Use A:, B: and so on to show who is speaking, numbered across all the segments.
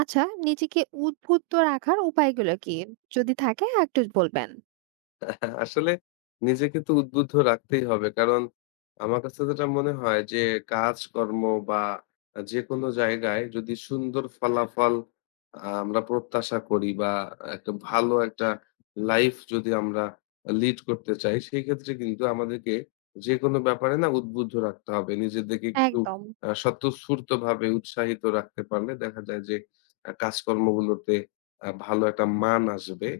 A: আচ্ছা, নিজেকে উদ্বুদ্ধ রাখার উপায়গুলো কি? যদি থাকে একটু বলবেন।
B: আসলে নিজেকে তো উদ্বুদ্ধ রাখতেই হবে। কারণ আমার কাছে যেটা মনে হয় যে কাজকর্ম বা যেকোনো জায়গায় যদি সুন্দর ফলাফল আমরা প্রত্যাশা করি বা একটা ভালো একটা লাইফ যদি আমরা লিড করতে চাই, সেই ক্ষেত্রে কিন্তু আমাদেরকে যেকোনো ব্যাপারে না উদ্বুদ্ধ রাখতে হবে। নিজেদেরকে একটু
A: একদম।
B: স্বতঃস্ফূর্তভাবে উৎসাহিত রাখতে পারলে দেখা যায় যে কাজকর্মগুলোতে ভালো একটা মান আসবে।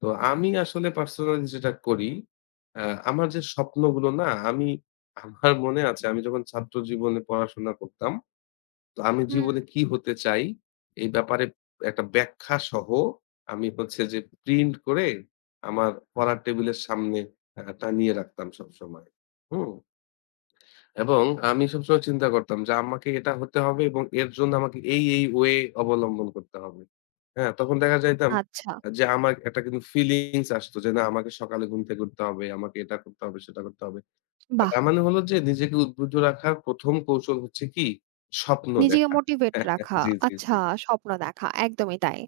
B: তো আমি আসলে পার্সোনালি যেটা করি, আ আমার যে স্বপ্নগুলো না আমি আমার মনে আছে আমি যখন ছাত্র জীবনে পড়াশোনা করতাম, তো আমি
A: হুম।
B: জীবনে কি হতে চাই এই ব্যাপারে একটা ব্যাখ্যা সহ আমি হচ্ছে যে প্রিন্ট করে আমার পড়ার টেবিলের সামনে টানিয়ে রাখতাম সবসময়। হুম? এবং আমি সবসময় চিন্তা করতাম যে আমাকে এটা হতে হবে এবং এর জন্য আমাকে এই ওয়ে অবলম্বন করতে হবে। হ্যাঁ? তখন দেখা যাইতাম
A: আচ্ছা,
B: যে আমার একটা কিন্তু ফিলিংস আসতো যে না আমাকে সকালে ঘুম থেকে উঠতে হবে, আমাকে এটা করতে হবে, সেটা করতে হবে। আর
A: বাহ!
B: তার মানে হলো যে নিজেকে উদ্বুদ্ধ রাখার ১ম কৌশল হচ্ছে কি? স্বপ্ন
A: নিজেকে
B: দেখা।
A: মোটিভেট রাখা।
B: জি, জি,
A: আচ্ছা,
B: জি।
A: স্বপ্ন দেখা। একদমই তাই।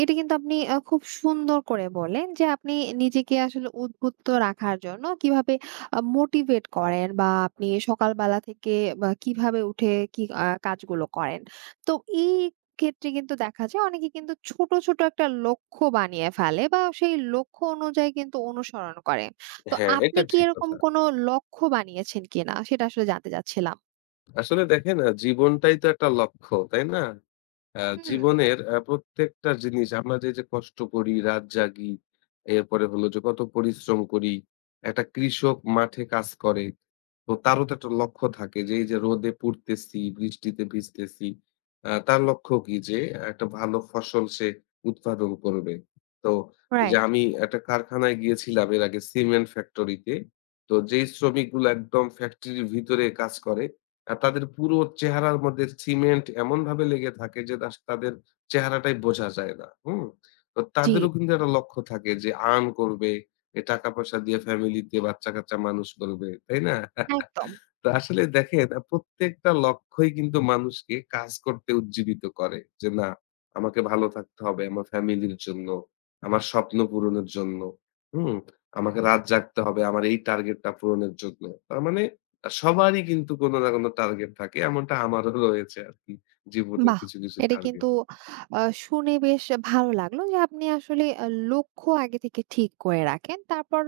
A: এটা কিন্তু আপনি খুব সুন্দর করে বললেন যে, আপনি নিজেকে আসলে উদ্বুদ্ধ রাখার জন্য কিভাবে মোটিভেট করেন বা আপনি সকালবেলা থেকে বা কিভাবে উঠে কি কাজগুলো করেন। তো এই ক্ষেত্রে কিন্তু দেখা যায় অনেকে কিন্তু ছোট, ছোট একটা লক্ষ্য বানিয়ে ফেলে বা সেই লক্ষ্য অনুযায়ী কিন্তু অনুসরণ করে। তো
B: হ্যাঁ, এটা
A: আপনি কি
B: ঠিক
A: এরকম
B: কথা।
A: কোনো লক্ষ্য বানিয়েছেন কিনা? সেটা আসলে জানতে চাচ্ছিলাম।
B: আসলে দেখেন জীবনটাই তো একটা লক্ষ্য, তাই না?
A: হুম,
B: জীবনের প্রত্যেকটা জিনিস আমরা যে যে কষ্ট করি, রাত জাগি, এরপরে হলো যে কত পরিশ্রম করি। একটা কৃষক মাঠে কাজ করে। তো তারও তো একটা লক্ষ্য থাকে যে এই যে রোদে পুড়তেছি, বৃষ্টিতে ভিজতেছি। তার লক্ষ্য কি? যে একটা ভালো ফসল সে উৎপাদন করবে। তো এই যে
A: রাইট।
B: আমি একটা কারখানায় গিয়েছিলাম এর আগে সিমেন্ট ফ্যাক্টরিতে। তো যেই শ্রমিকগুলো একদম ফ্যাক্টরির ভিতরে কাজ করে তাদের পুরো চেহারার মধ্যে সিমেন্ট এমনভাবে লেগে থাকে যে দাস তাদের চেহারাটাই বোঝা যায় না। হুম? তো
A: জি।
B: তাদেরও কিন্তু একটা লক্ষ্য থাকে যে আর্ন করবে, এ টাকা-পয়সা দিয়ে ফ্যামিলিতে বাচ্চা-কাচ্চা মানুষ করবে। তাই না?
A: একদম।
B: তো আসলে দেখেন প্রত্যেকটা লক্ষ্যই কিন্তু মানুষকে কাজ করতে উজ্জীবিত করে। যে না আমাকে ভালো থাকতে হবে আমার ফ্যামিলির জন্য, আমার স্বপ্ন পূরণের জন্য। হুম? আমাকে রাত জাগতে হবে আমার এই টার্গেটটা পূরণের জন্য। তার মানে সবারই কিন্তু কোনো না কোনো টার্গেট থাকে। এমনটা আমারও রয়েছে আরকি। জীবনের
A: বাহ!
B: কিছু, কিছু
A: এটা
B: টার্গেট।
A: কিন্তু শুনে বেশ ভালো লাগলো যে আপনি আসলে লক্ষ্য আগে থেকে ঠিক করে রাখেন। তারপর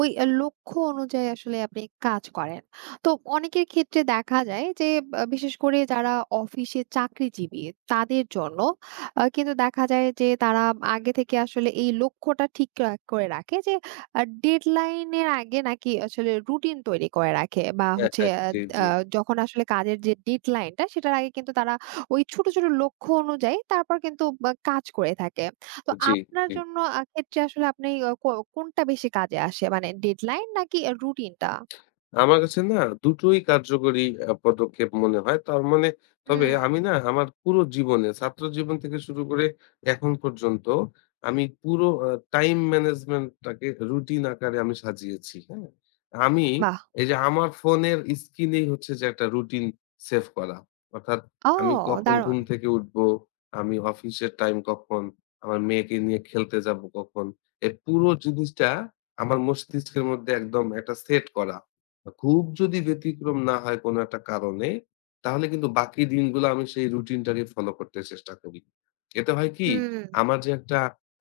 A: ওই লক্ষ্য অনুযায়ী আসলে আপনি কাজ করেন। তো অনেকের ক্ষেত্রে দেখা যায় যে বিশেষ করে যারা অফিসে চাকরিজীবী তাদের জন্য কিন্তু দেখা যায় যে তারা আগে থেকে আসলে এই লক্ষ্যটা ঠিক করে রাখে যে ডেডলাইন এর আগে নাকি আসলে রুটিন তৈরি করে রাখে বা
B: হ্যাঁ
A: হচ্ছে
B: হ্যাঁ
A: আ
B: জি,
A: আ
B: জি,
A: যখন আসলে কাজের যে ডেডলাইনটা সেটার আগে কিন্তু তারা ওই ছোট, ছোট লক্ষ্য অনুযায়ী তারপর কিন্তু বা কাজ করে থাকে। তো
B: জি,
A: আপনার
B: জি।
A: জন্য ক্ষেত্রে আসলে আপনি আ কো কোনটা বেশি কাজে আসে? মানে ডেডলাইন নাকি রুটিনটা?
B: আমার কাছে না দুটোই কার্যকরী পদক্ষেপ মনে হয়। তার মানে তবে
A: হুম।
B: আমি না আমার পুরো জীবনে ছাত্র জীবন থেকে শুরু করে এখন পর্যন্ত আমি পুরো টাইম ম্যানেজমেন্টটাকে রুটিন আকারে আমি সাজিয়েছি, হ্যাঁ? আমি
A: বাহ!
B: এই যে আমার ফোনের স্ক্রিনেই হচ্ছে যে একটা রুটিন সেভ করা। অর্থাৎ
A: ও
B: আমি কখন ঘুম
A: দারুণ!
B: থেকে উঠবো, আমি অফিসের টাইম কখন, আমার মেয়েকে নিয়ে খেলতে যাবো কখন। এই পুরো জিনিসটা আমার মস্তিষ্কের মধ্যে একদম একটা সেট করা। খুব যদি ব্যতিক্রম না হয় কোনো একটা কারণে, তাহলে কিন্তু বাকি দিনগুলো আমি সেই রুটিনটাকে ফলো করতে চেষ্টা করি। এতে হয় কি?
A: হুম।
B: আমার যে একটা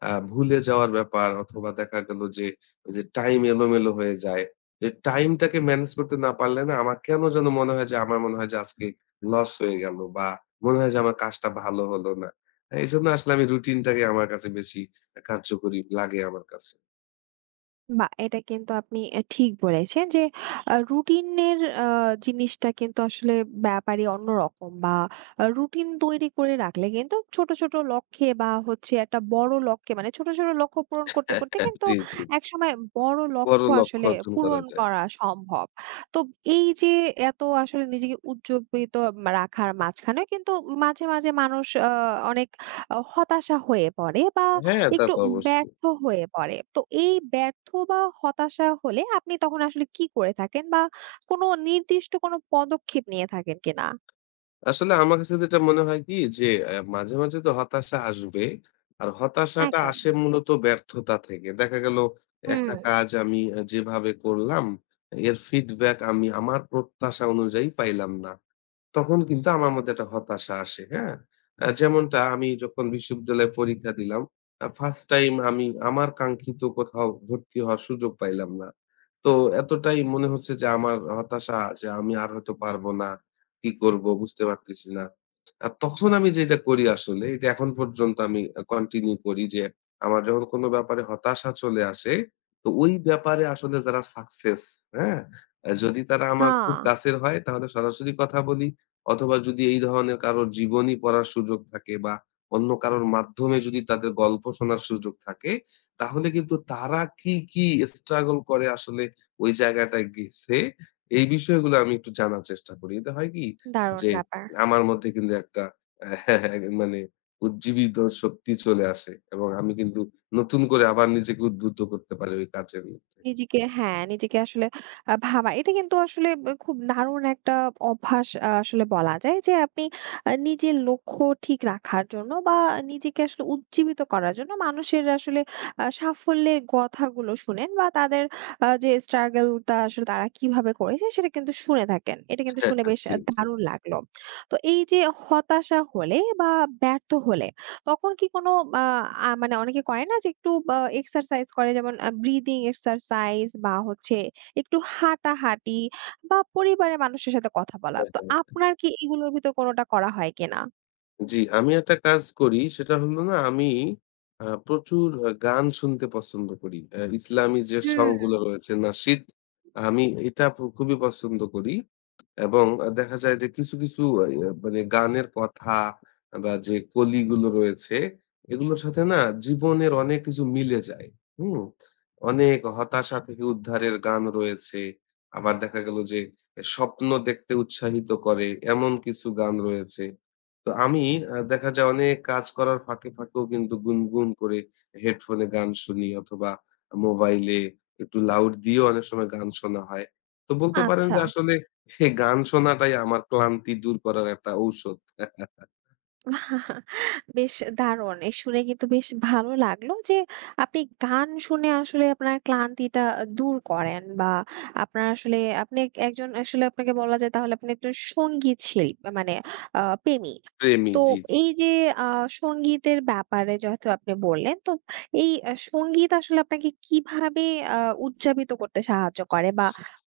B: ভুলে যাওয়ার ব্যাপার অথবা দেখা গেল যে, ওই যে টাইম এলোমেলো হয়ে যায়। যে টাইমটাকে ম্যানেজ করতে না পারলে না আমার কেন যেন মনে হয় যে, আমার মনে হয় যে আজকে লস হয়ে গেল বা মনে হয় যে আমার কাজটা ভালো হলো না। এইজন্য আসলে আমি রুটিনটাকে আমার কাছে বেশি কার্যকরী লাগে আমার কাছে।
A: বাহ! এটা কিন্তু আপনি ঠিক বলেছেন যে রুটিনের আ জিনিসটা কিন্তু আসলে ব্যাপারই অন্যরকম বা রুটিন তৈরি করে রাখলে কিন্তু ছোট, ছোট লক্ষ্যে বা হচ্ছে একটা বড় লক্ষ্যে মানে ছোট, ছোট লক্ষ্য পূরণ করতে, করতে কিন্তু
B: জি, জি।
A: একসময় বড়
B: বড়
A: লক্ষ্য
B: লক্ষ্য
A: আসলে
B: অর্জন করা
A: পূরণ
B: যায়।
A: করা সম্ভব। তো এই যে এত আসলে নিজেকে উজ্জীবিত রাখার মাঝখানেও কিন্তু মাঝে, মাঝে মানুষ অনেক হতাশা হয়ে পড়ে বা
B: হ্যাঁ, তা
A: একটু
B: তো অবশ্যই।
A: ব্যর্থ হয়ে পড়ে। তো এই ব্যর্থ বা হতাশা হলে আপনি তখন আসলে কি করে থাকেন বা কোনো নির্দিষ্ট কোনো পদক্ষেপ নিয়ে থাকেন কিনা?
B: আসলে আমার কাছে যেটা মনে হয় কি যে মাঝে, মাঝে তো হতাশা আসবে। আর হতাশাটা
A: একদম।
B: আসে মূলত ব্যর্থতা থেকে। দেখা গেল
A: হুম।
B: একটা কাজ আমি যেভাবে করলাম, এর ফিডব্যাক আমি আমার প্রত্যাশা অনুযায়ী পাইলাম না। তখন কিন্তু আমার মধ্যে একটা হতাশা আসে, হ্যাঁ? যেমনটা আমি যখন বিশ্ববিদ্যালয়ে পরীক্ষা দিলাম, ফার্স্ট টাইম আমি আমার কাঙ্ক্ষিত কোথাও ভর্তি হওয়ার সুযোগ পাইলাম না। তো এতটাই মনে হচ্ছে যে আমার হতাশা যে আমি আর হয়তো পারবো না। কি করব বুঝতে পারতেছি না। আর তখন আমি যেটা করি আসলে এটা এখন পর্যন্ত আমি কন্টিনিউ করি যে আমার যখন কোনো ব্যাপারে হতাশা চলে আসে, তো ওই ব্যাপারে আসলে যারা সাকসেস, হ্যাঁ? যদি তারা আমার
A: হা,
B: খুব কাছের হয় তাহলে সরাসরি কথা বলি। অথবা যদি এই ধরনের কারো জীবনী পড়ার সুযোগ থাকে বা অন্য কারোর মাধ্যমে যদি তাদের গল্প শোনার সুযোগ থাকে, তাহলে কিন্তু তারা কি, কি struggle করে আসলে ওই জায়গাটায় গেছে, এই বিষয়গুলো আমি একটু জানার চেষ্টা করি। এতে হয় কি
A: দারুণ
B: যে
A: ব্যাপার।
B: আমার মধ্যে কিন্তু একটা মানে উজ্জীবিত শক্তি চলে আসে এবং আমি কিন্তু নতুন করে আবার নিজেকে উদ্বুদ্ধ করতে পারি ওই কাজের মধ্যে।
A: নিজেকে হ্যাঁ, নিজেকে আসলে ভাবা। এটা কিন্তু আসলে খুব দারুণ একটা অভ্যাস আসলে বলা যায় যে, আপনি নিজের লক্ষ্য ঠিক রাখার জন্য বা নিজেকে আসলে উজ্জীবিত করার জন্য মানুষের আসলে সাফল্যের কথাগুলো শুনেন বা তাদের যে struggle টা আসলে তারা কিভাবে করেছে সেটা কিন্তু শুনে থাকেন। এটা কিন্তু শুনে বেশ
B: জি, জি।
A: দারুণ লাগলো। তো এই যে হতাশা হলে বা ব্যর্থ হলে তখন কি কোনো আ আ মানে অনেকে করে না যে একটু বা এক্সারসাইজ করে যেমন ব্রিদিং এক্সারসাইজ বা হচ্ছে একটু হাঁটাহাঁটি বা পরিবারের মানুষের সাথে কথা বলা।
B: হ্যাঁ,
A: তো
B: হ্যাঁ।
A: আপনার কি এগুলোর ভিতর কোনটা করা হয় কিনা?
B: জি, আমি একটা কাজ করি সেটা হলো না আমি প্রচুর গান শুনতে পছন্দ করি। ইসলামী যে
A: হুম।
B: সং গুলো হুম। রয়েছে নাশিদ আমি এটা ফু খুবই পছন্দ করি এবং দেখা যায় যে কিছু, কিছু আ ইয়া মানে গানের কথা বা যে কলিগুলো রয়েছে এগুলোর সাথে না জীবনের অনেক কিছু মিলে যায়। হুম? অনেক হতাশা থেকে উদ্ধারের গান রয়েছে। আবার দেখা গেল যে এ স্বপ্ন দেখতে উৎসাহিত করে এমন কিছু গান রয়েছে। তো আমি দেখা যায় অনেক কাজ করার ফাঁকে, ফাঁকেও কিন্তু গুনগুন করে হেডফোনে গান শুনি অথবা মোবাইলে একটু লাউড দিয়েও অনেক সময় গান শোনা হয়। তো বলতে পারেন
A: আচ্ছা।
B: যে আসলে এই গান শোনাটাই আমার ক্লান্তি দূর করার একটা ঔষধ।
A: বেশ দারুণ! এ শুনে কিন্তু বেশ ভালো লাগলো যে আপনি গান শুনে আসলে আপনার ক্লান্তিটা দূর করেন বা আপনার আসলে আপনি একজন আসলে আপনাকে বলা যায় তাহলে আপনি একজন সঙ্গীত শিল্পী মানে প্রেমী।
B: প্রেমী
A: তো
B: জি, জি।
A: এই যে আ সঙ্গীতের ব্যাপারে যেহেতু আপনি বললেন, তো এই সঙ্গীত আসলে আপনাকে কিভাবে আ উদযাপিত করতে সাহায্য করে বা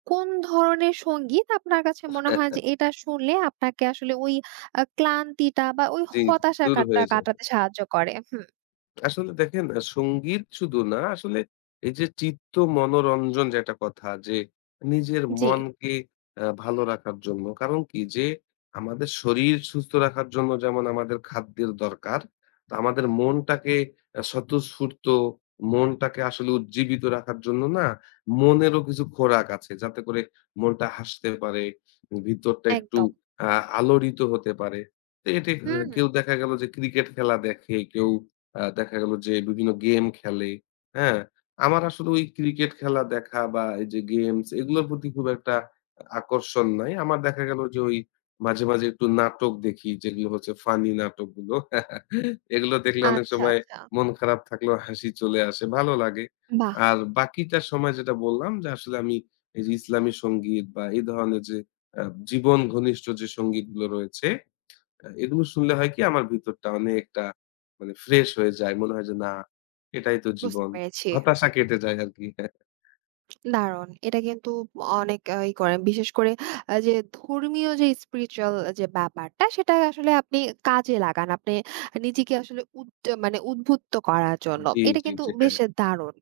A: কোন ধরনের সঙ্গীত আপনার কাছে মনে হয় যে এটা শুনলে আপনাকে আসলে ওই ক্লান্তিটা বা ওই
B: জি, জি।
A: হতাশা
B: দূর হয়ে যায়।
A: কাটাতে সাহায্য করে। হুম,
B: আসলে দেখেন সংগীত শুধু না আসলে এই যে চিত্ত মনোরঞ্জন যেটা কথা যে নিজের
A: জি,
B: মনকে ভালো রাখার জন্য। কারণ কি যে আমাদের শরীর সুস্থ রাখার জন্য যেমন আমাদের খাদ্যের দরকার। তো আমাদের মনটাকে আ স্বতঃস্ফূর্ত মনটাকে আসলে উজ্জীবিত রাখার জন্য না মনেরও কিছু খোরাক আছে। যাতে করে মনটা হাসতে পারে, ভিতরটা একটু
A: একদম।
B: আ আলোড়িত হতে পারে। তো এটি
A: হুম,
B: কেউ দেখা গেল যে ক্রিকেট খেলা দেখে, কেউ দেখা গেল যে বিভিন্ন গেম খেলে, হ্যাঁ? আমার আসলে ওই ক্রিকেট খেলা দেখা বা এই যে গেমস এগুলোর প্রতি খুব একটা আকর্ষণ নাই। আমার দেখা গেল যে ওই মাঝে, মাঝে একটু নাটক দেখি যেগুলো হচ্ছে ফানি নাটকগুলো। এগুলো দেখলে অনেক
A: আচ্ছা,
B: সময়
A: আচ্ছা।
B: মন খারাপ থাকলেও হাসি চলে আসে, ভালো লাগে।
A: বাহ!
B: আর বাকিটা সময় যেটা বললাম যে আসলে আমি এই যে ইসলামী সংগীত বা এই ধরনের যে আ জীবন ঘনিষ্ঠ যে সংগীতগুলো রয়েছে এগুলো শুনলে হয় কি আমার ভিতরটা অনেকটা মানে ফ্রেশ হয়ে যায়। মনে হয় যে না, এটাই তো
A: বুঝতে
B: জীবন।
A: পেরেছি।
B: হতাশা কেটে যায় আরকি। হ্যাঁ।
A: দারুণ। এটা কিন্তু অনেক ই করেন। বিশেষ করে যে ধর্মীয় যে স্পিরিচুয়াল যে ব্যাপারটা সেটা আসলে আপনি কাজে লাগান। আপনি নিজেকে আসলে মানে উদ্বুদ্ধ করার জন্য।
B: জি,
A: এটা
B: জি,
A: কিন্তু
B: জি। হ্যাঁ।
A: বেশ দারুণ।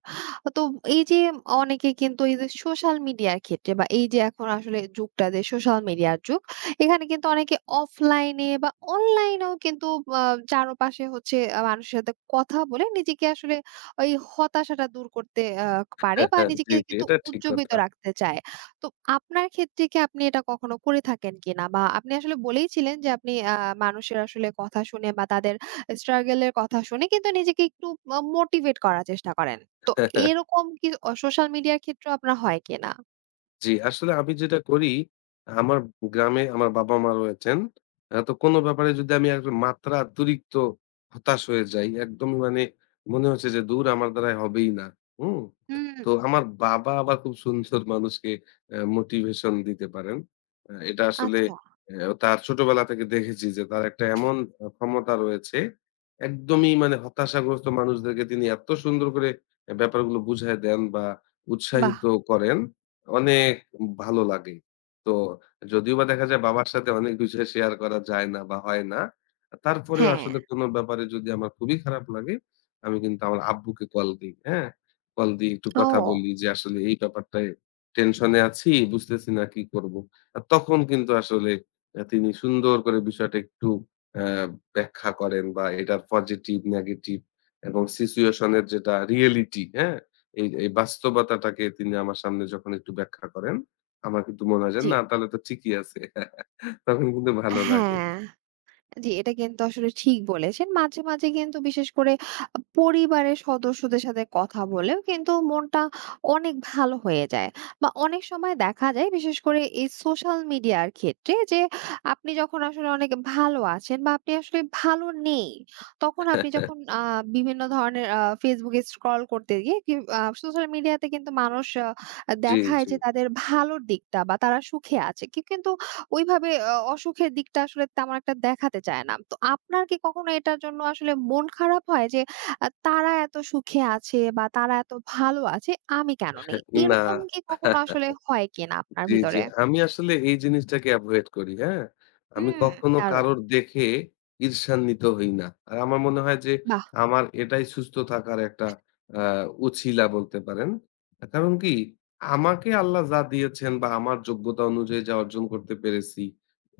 A: তো এই যে অনেকে কিন্তু এই যে সোশ্যাল মিডিয়ার ক্ষেত্রে বা এই যে এখন আসলে যুগটা যে সোশ্যাল মিডিয়ার যুগ, এখানে কিন্তু অনেকে অফলাইনে বা অনলাইনেও কিন্তু আ চারপাশে হচ্ছে মানুষের সাথে কথা বলে নিজেকে আসলে ওই হতাশাটা দূর করতে পারে
B: হ্যাঁ,
A: বা
B: হ্যাঁ, জি,
A: নিজেকে
B: জি।
A: কিন্তু
B: এটা ঠিক
A: উজ্জীবিত
B: কথা।
A: রাখতে চায়। তো আপনার ক্ষেত্রে কি আপনি এটা কখনো করে থাকেন কিনা? বা আপনি আসলে বলেইছিলেন যে আপনি মানুষের আসলে কথা শুনে বা তাদের struggle এর কথা শুনে কিন্তু নিজেকে একটু মোটিভেট করার চেষ্টা করেন। তো এরকম কি সোশ্যাল মিডিয়ার ক্ষেত্রেও আপনার হয় কিনা?
B: জি, আসলে আমি যেটা করি, আমার গ্রামে আমার বাবা-মা রয়েছেন। তো কোনো ব্যাপারে যদি আমি এক মাত্রা অতিরিক্ত হতাশ হয়ে যাই, একদমই মানে মনে হচ্ছে যে দূর আমার দ্বারায় হবেই না। হুম?
A: হুম।
B: তো আমার বাবা আবার খুব সুন্দর মানুষকে মোটিভেশন দিতে পারেন। এটা আসলে
A: আচ্ছা,
B: তার ছোটবেলা থেকে দেখেছি যে তার একটা এমন ক্ষমতা রয়েছে, একদমই মানে হতাশাগ্রস্ত মানুষদেরকে তিনি এত সুন্দর করে ব্যাপারগুলো বুঝায় দেন বা
A: বাহ!
B: উৎসাহিত করেন অনেক ভালো লাগে। তো যদিও বা দেখা যায় বাবার সাথে অনেক বিষয় শেয়ার করা যায় না বা হয় না। তারপরেও
A: হ্যাঁ।
B: আসলে কোনো ব্যাপারে যদি আমার খুবই খারাপ লাগে, আমি কিন্তু আমার আব্বুকে কল দেই, হ্যাঁ? কল দিয়ে একটু কথা
A: ও
B: বলি যে আসলে এই ব্যাপারটায় টেনশনে আছি, বুঝতেছি না কি করব। তখন কিন্তু আসলে তিনি সুন্দর করে বিষয়টা একটু আ ব্যাখ্যা করেন বা এটার পজিটিভ, নেগেটিভ এবং সিচুয়েশন এর যেটা রিয়েলিটি, হ্যাঁ? এই বাস্তবতাটাকে তিনি আমার সামনে যখন একটু ব্যাখ্যা করেন, আমার কিন্তু মনে হয় যে
A: জি,
B: না তাহলে তো ঠিকই আছে। তখন কিন্তু ভালো লাগে।
A: হ্যাঁ। জি, এটা কিন্তু আসলে ঠিক বলেছেন। মাঝে, মাঝে কিন্তু বিশেষ করে পরিবারের সদস্যদের সাথে কথা বলেও কিন্তু মনটা অনেক ভালো হয়ে যায়। বা অনেক সময় দেখা যায় বিশেষ করে এই সোশ্যাল মিডিয়ার ক্ষেত্রে যে আপনি যখন আসলে অনেক ভালো আছেন বা আপনি আসলে ভালো নেই, তখন আপনি যখন বিভিন্ন ধরনের Facebook এ স্ক্রল করতে গিয়ে কি সোশ্যাল মিডিয়াতে কিন্তু মানুষ
B: জি,
A: দেখায়
B: জি।
A: যে তাদের ভালোর দিকটা বা তারা সুখে আছে। কি কিন্তু ওইভাবে অসুখের দিকটা আসলে তেমন একটা দেখাতে চায় না। তো আপনার কি কখনো এটার জন্য আসলে মন খারাপ হয় যে তারা এত সুখে আছে বা তারা এত ভালো আছে, আমি কেন নেই?
B: না।
A: এরকম কি কখনো আসলে হয় কিনা আপনার
B: জি, জি।
A: ভিতরে?
B: আমি আসলে এই জিনিসটাকে এভয়েড করি, হ্যাঁ? আমি
A: হুম।
B: কখনো
A: দারুণ!
B: কারোর দেখে ঈর্ষান্বিত হই না। আর আমার মনে হয় যে
A: বাহ!
B: আমার এটাই সুস্থ থাকার একটা আ উছিলা বলতে পারেন। কারণ কি আমাকে আল্লাহ যা দিয়েছেন বা আমার যোগ্যতা অনুযায়ী যা অর্জন করতে পেরেছি,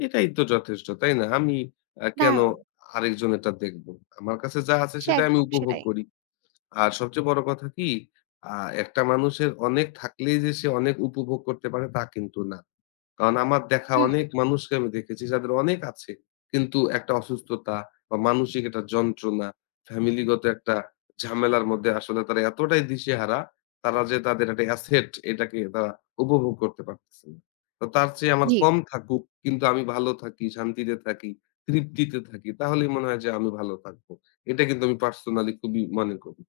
B: এটাই তো যথেষ্ট, তাই না? আমি কেন
A: দারুণ!
B: আরেকজনেরটা দেখব? আমার কাছে যা আছে
A: সে
B: সেটা আমি
A: একদম
B: উপভোগ
A: সেটাই।
B: করি। আর সবচেয়ে বড় কথা কি আ একটা মানুষের অনেক থাকলেই যে সে অনেক উপভোগ করতে পারে তা কিন্তু না। কারণ আমার দেখা
A: হুম।
B: অনেক মানুষকে আমি দেখেছি যাদের অনেক আছে। কিন্তু একটা অসুস্থতা বা মানসিক একটা যন্ত্রণা, ফ্যামিলিগত একটা ঝামেলার মধ্যে আসলে তারা এতটাই দিশেহারা, তারা যে তাদের একটা অ্যাসেট এটাকে তারা উপভোগ করতে পারতেছে না। তো তার চেয়ে আমার
A: জি।
B: কম থাকুক কিন্তু আমি ভালো থাকি, শান্তিতে থাকি, তৃপ্তিতে থাকি। তাহলেই মনে হয় যে আমি ভালো থাকবো। এটা কিন্তু আমি পার্সোনালি খুবই মনে করি।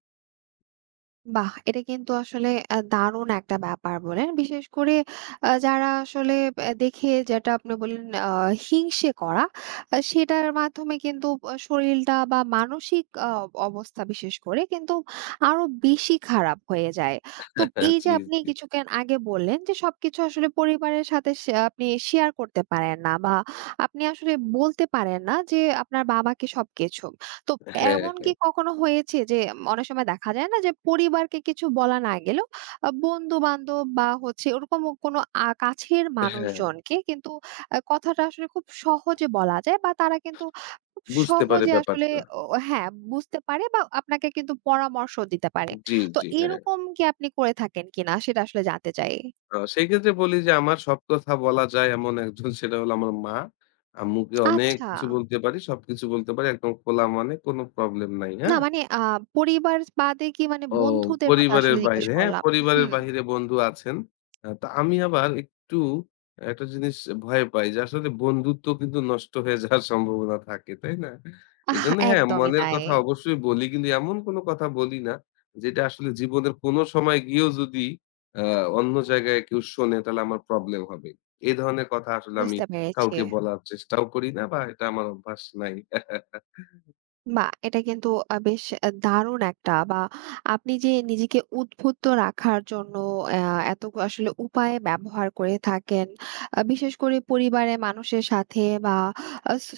A: বাহ! এটা কিন্তু আসলে দারুণ একটা ব্যাপার বললেন। বিশেষ করে যারা আসলে দেখে যেটা আপনি বললেন হিংসে করা, সেটার মাধ্যমে কিন্তু শরীরটা বা মানসিক অবস্থা বিশেষ করে কিন্তু আরো বেশি খারাপ হয়ে যায়। তো এই যে
B: জি,
A: আপনি
B: জি।
A: কিছুক্ষণ আগে বললেন যে সবকিছু আসলে পরিবারের সাথে আপনি শেয়ার করতে পারেন না বা আপনি আসলে বলতে পারেন না যে আপনার বাবাকে সবকিছু। তো
B: হ্যাঁ,
A: এমন কি
B: হ্যাঁ,
A: কখনো হয়েছে যে অনেক সময় দেখা যায় না যে পরিবারকে কিছু বলা না গেলেও বন্ধু-বান্ধব বা হচ্ছে ওরকম কোনো কাছের
B: হ্যাঁ।
A: মানুষজনকে কিন্তু কথাটা আসলে খুব সহজে বলা যায় বা তারা কিন্তু খুব
B: বুঝতে পারে
A: সহজে আসলে
B: ব্যাপারটা।
A: ও হ্যাঁ, বুঝতে পারে বা আপনাকে কিন্তু পরামর্শ দিতে পারে।
B: জি,
A: তো
B: জি, হ্যাঁ।
A: এরকম কি আপনি করে থাকেন কিনা সেটা আসলে জানতে চাই?
B: সেক্ষেত্রে বলি যে আমার সব কথা বলা যায় এমন একজন সেটা হলো আমার মা। আম্মুকে অনেক
A: আচ্ছা।
B: কিছু বলতে পারি, সবকিছু বলতে পারি। একদম খোলা মনে কোনো প্রবলেম নাই,
A: না
B: হ্যাঁ?
A: মানে পরিবার বাদে কি মানে
B: ও
A: বন্ধুদের কথা
B: পরিবারের
A: আসলে জিজ্ঞেস
B: বাইরে, হ্যাঁ,
A: করলাম।
B: পরিবারের
A: হুম,
B: বাহিরে বন্ধু আছেন। তো আমি আবার একটু একটা জিনিস ভয় পাই যে আসলে বন্ধুত্ব কিন্তু নষ্ট হয়ে যাওয়ার সম্ভাবনা থাকে, তাই না?
A: আহ
B: এজন্য হ্যাঁ,
A: একদমই
B: মনের
A: তাই।
B: কথা অবশ্যই বলি কিন্তু এমন কোনো কথা বলি না যেটা আসলে জীবনের কোনো সময় গিয়েও যদি আ অন্য জায়গায় কেউ শোনে তাহলে আমার প্রবলেম হবে। এই ধরনের কথা আসলে আমি
A: বুঝতে পেরেছি।
B: কাউকে বলার চেষ্টাও করি না বা এটা আমার অভ্যাস নাই।
A: বাহ! এটা কিন্তু বেশ দারুণ একটা বা আপনি যে নিজেকে উদ্বুদ্ধ রাখার জন্য অ্যা এত আসলে উপায় ব্যবহার করে থাকেন। বিশেষ করে পরিবারের মানুষের সাথে বা আ স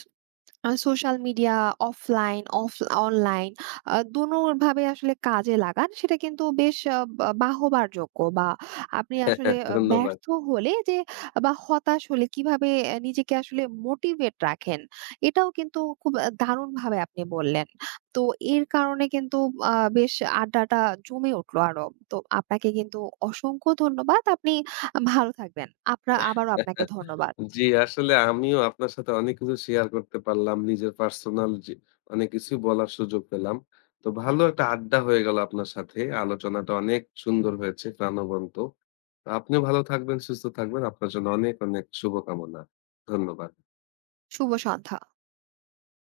A: আ সোশ্যাল মিডিয়া অফলাইন, অনলাইন দোনোভাবে আসলে কাজে লাগান, সেটা কিন্তু বেশ বা বাহবার যোগ্য বা আপনি আসলে
B: ধন্যবাদ।
A: ব্যর্থ হলে যে বা হতাশ হলে কিভাবে নিজেকে আসলে মোটিভেট রাখেন, এটাও কিন্তু খুব দারুণভাবে আপনি বললেন। তো এর কারণে কিন্তু বেশ আড্ডাটা জমে উঠল আরো। তো আপনাকে কিন্তু অসংখ্য ধন্যবাদ। আপনি ভালো থাকবেন। আবারও আপনাকে ধন্যবাদ।
B: জি, আসলে আমিও আপনার সাথে অনেক কিছু শেয়ার করতে পারলাম। নিজের পার্সোনাল যে অনেক কিছুই বলার সুযোগ পেলাম। তো ভালো একটা আড্ডা হয়ে গেল আপনার সাথে। আলোচনাটা অনেক সুন্দর হয়েছে, প্রাণবন্ত। তো আপনিও ভালো থাকবেন, সুস্থ থাকবেন। আপনার জন্য অনেক, অনেক শুভকামনা। ধন্যবাদ।
A: শুভ সন্ধ্যা।